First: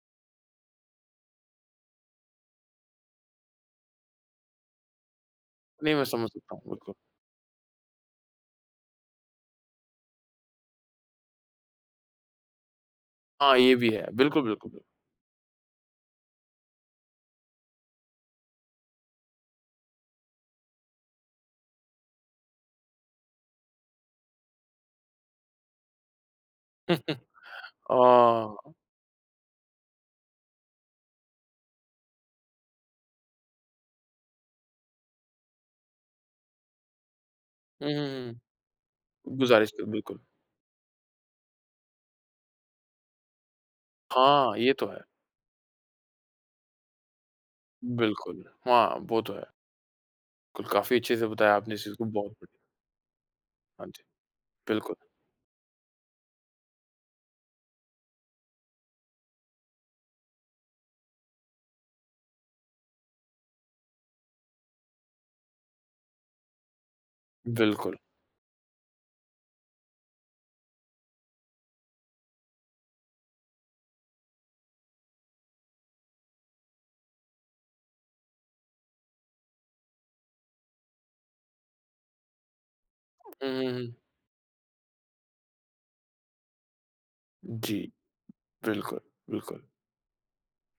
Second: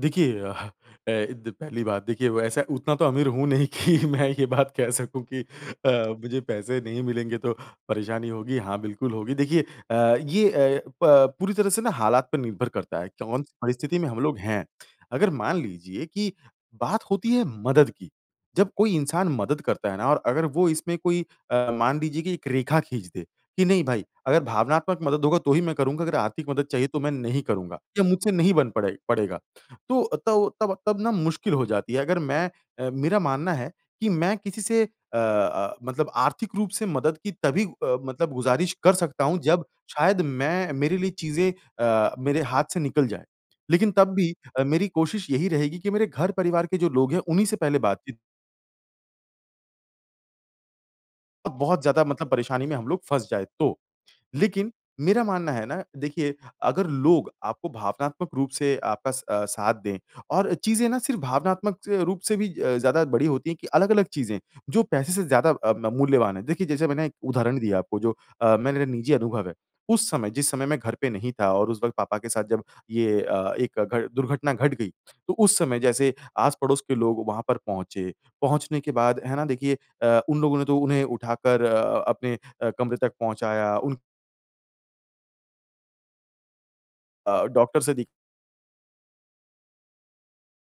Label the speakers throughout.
Speaker 1: देखिए अ अ, द पहली बात देखिए वैसे उतना तो अमीर हूँ नहीं कि मैं ये बात कह सकूँ कि
Speaker 2: नहीं मैं
Speaker 1: अ,
Speaker 2: समझ
Speaker 1: मुझे
Speaker 2: सकता हूँ,
Speaker 1: पैसे
Speaker 2: बिल्कुल।
Speaker 1: नहीं मिलेंगे तो परेशानी होगी हाँ, बिल्कुल होगी। देखिए अ, ये अ, प पूरी तरह से ना हालात पर निर्भर करता है कौन-सी
Speaker 2: हाँ, ये भी
Speaker 1: परिस्थिति
Speaker 2: है,
Speaker 1: में हम लोग
Speaker 2: बिल्कुल,
Speaker 1: हैं।
Speaker 2: बिल्कुल।
Speaker 1: अगर मान लीजिए कि बात होती है मदद की, जब कोई इंसान मदद करता है ना और अगर वह इसमें कोई अ, मान लीजिए कि एक रेखा खींच दे, कि नहीं भाई, अगर भावनात्मक मदद होगा तो ही मैं करूँगा अगर आर्थिक मदद चाहिए तो मैं नहीं करूँगा, या मुझसे नहीं बन
Speaker 2: अ।
Speaker 1: पड़े पड़ेगा। तो तब तब तब ना मुश्किल हो जाती है अगर मैं अ, मेरा मानना है कि मैं किसी से अ अ, मतलब आर्थिक रूप से मदद की तभी
Speaker 2: हुँ,
Speaker 1: अ,
Speaker 2: हुँ,
Speaker 1: मतलब
Speaker 2: हुँ,
Speaker 1: गुज़ारिश कर सकता हूँ जब
Speaker 2: गुज़ारिश करें,
Speaker 1: शायद
Speaker 2: बिल्कुल।
Speaker 1: मैं मेरे लिए चीज़ें अ, मेरे हाथ से निकल जाएँ। लेकिन तब भी
Speaker 2: हाँ,
Speaker 1: अ,
Speaker 2: ये तो
Speaker 1: मेरी
Speaker 2: है।
Speaker 1: कोशिश यही रहेगी कि मेरे घर-परिवार के जो लोग हैं उन्हीं से पहले बातचीत
Speaker 2: बिल्कुल, हाँ, वो तो है। क काफ़ी अच्छे से
Speaker 1: अ,
Speaker 2: बताया आपने
Speaker 1: बहुत
Speaker 2: इस चीज़ को,
Speaker 1: ज़्यादा मतलब
Speaker 2: बहुत बढ़िया।
Speaker 1: परेशानी में हम लोग फँस जाएँ तो।
Speaker 2: हाँ जी,
Speaker 1: लेकिन,
Speaker 2: बिल्कुल।
Speaker 1: मेरा मानना है ना देखिए अगर लोग आपको भावनात्मक रूप से आपका अ, साथ दें, और चीज़ें ना सिर्फ भावनात्मक अ, रूप से भी अ, ज़्यादा बड़ी होती है कि अलग-अलग चीज़ें, जो पैसे से ज़्यादा अ, म मूल्यवान है। देखिए जैसे मैंने एक उदाहरण दिया
Speaker 2: बिल्कुल।
Speaker 1: आपको जो अ, मेरा निजी अनुभव है। उस समय, जिस समय मैं घर पे नहीं था और उस वक़्त पापा के साथ जब ये अ, एक घट दुर्घटना घट गई। तो उस समय जैसे आस-पड़ोस के लोग वहाँ पर पहुँचे, पहुँचने के बाद है ना देखिए अ, उन लोगों ने तो उन्हें उठाकर अ, अपने अ, कमरे तक
Speaker 2: हुँ, हुँ,
Speaker 1: पहुँचाया।
Speaker 2: हुँ।
Speaker 1: उन अ, डॉक्टर
Speaker 2: जी,
Speaker 1: से दिख
Speaker 2: बिल्कुल, बिल्कुल।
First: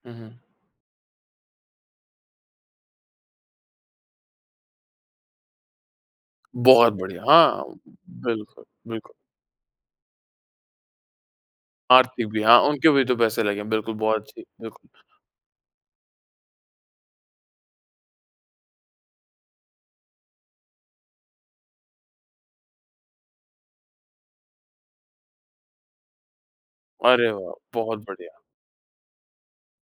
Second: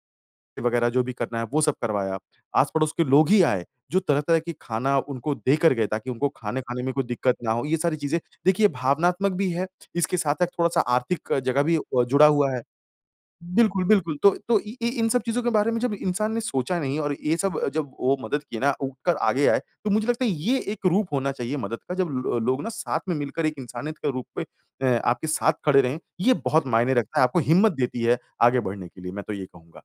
Speaker 2: हुँ, हुँ।
Speaker 1: वगैरह जो भी करना है वो सब करवाया, आस-पड़ोस के लोग ही आए, जो तरह-तरह के खाना उनको देकर गए ताकि उनको खाने खाने
Speaker 2: बहुत
Speaker 1: में कोई
Speaker 2: बढ़िया!
Speaker 1: दिक्कत ना
Speaker 2: हाँ,
Speaker 1: हो ये सारी चीज़ें
Speaker 2: बिल्कुल,
Speaker 1: देखिए
Speaker 2: बिल्कुल।
Speaker 1: भावनात्मक भी है, इसके साथ-साथ थोड़ा-सा आर्थिक जगह भी जुड़ा
Speaker 2: आर्थिक भी
Speaker 1: हुआ
Speaker 2: हाँ,
Speaker 1: है,
Speaker 2: उनके भी तो पैसे लगे हैं
Speaker 1: बिल्कुल,
Speaker 2: बिल्कुल,
Speaker 1: बिल्कुल।
Speaker 2: बहुत
Speaker 1: तो
Speaker 2: अच्छी,
Speaker 1: तो इ इ
Speaker 2: बिल्कुल।
Speaker 1: इन सब चीज़ों के बारे में जब इंसान ने सोचा नहीं और ये सब जब वो मदद किए ना उठकर आगे आए, तो मुझे लगता है ये एक रूप होना चाहिए मदद का जब लो लोग ना साथ में मिलकर एक इंसानियत के रूप में अ, आपके साथ खड़े रहें। ये बहुत मायने रखता है,
Speaker 2: अरे
Speaker 1: आपको
Speaker 2: वाह!
Speaker 1: हिम्मत
Speaker 2: बहुत
Speaker 1: देती है
Speaker 2: बढ़िया।
Speaker 1: आगे बढ़ने के लिए, मैं तो ये कहूँगा।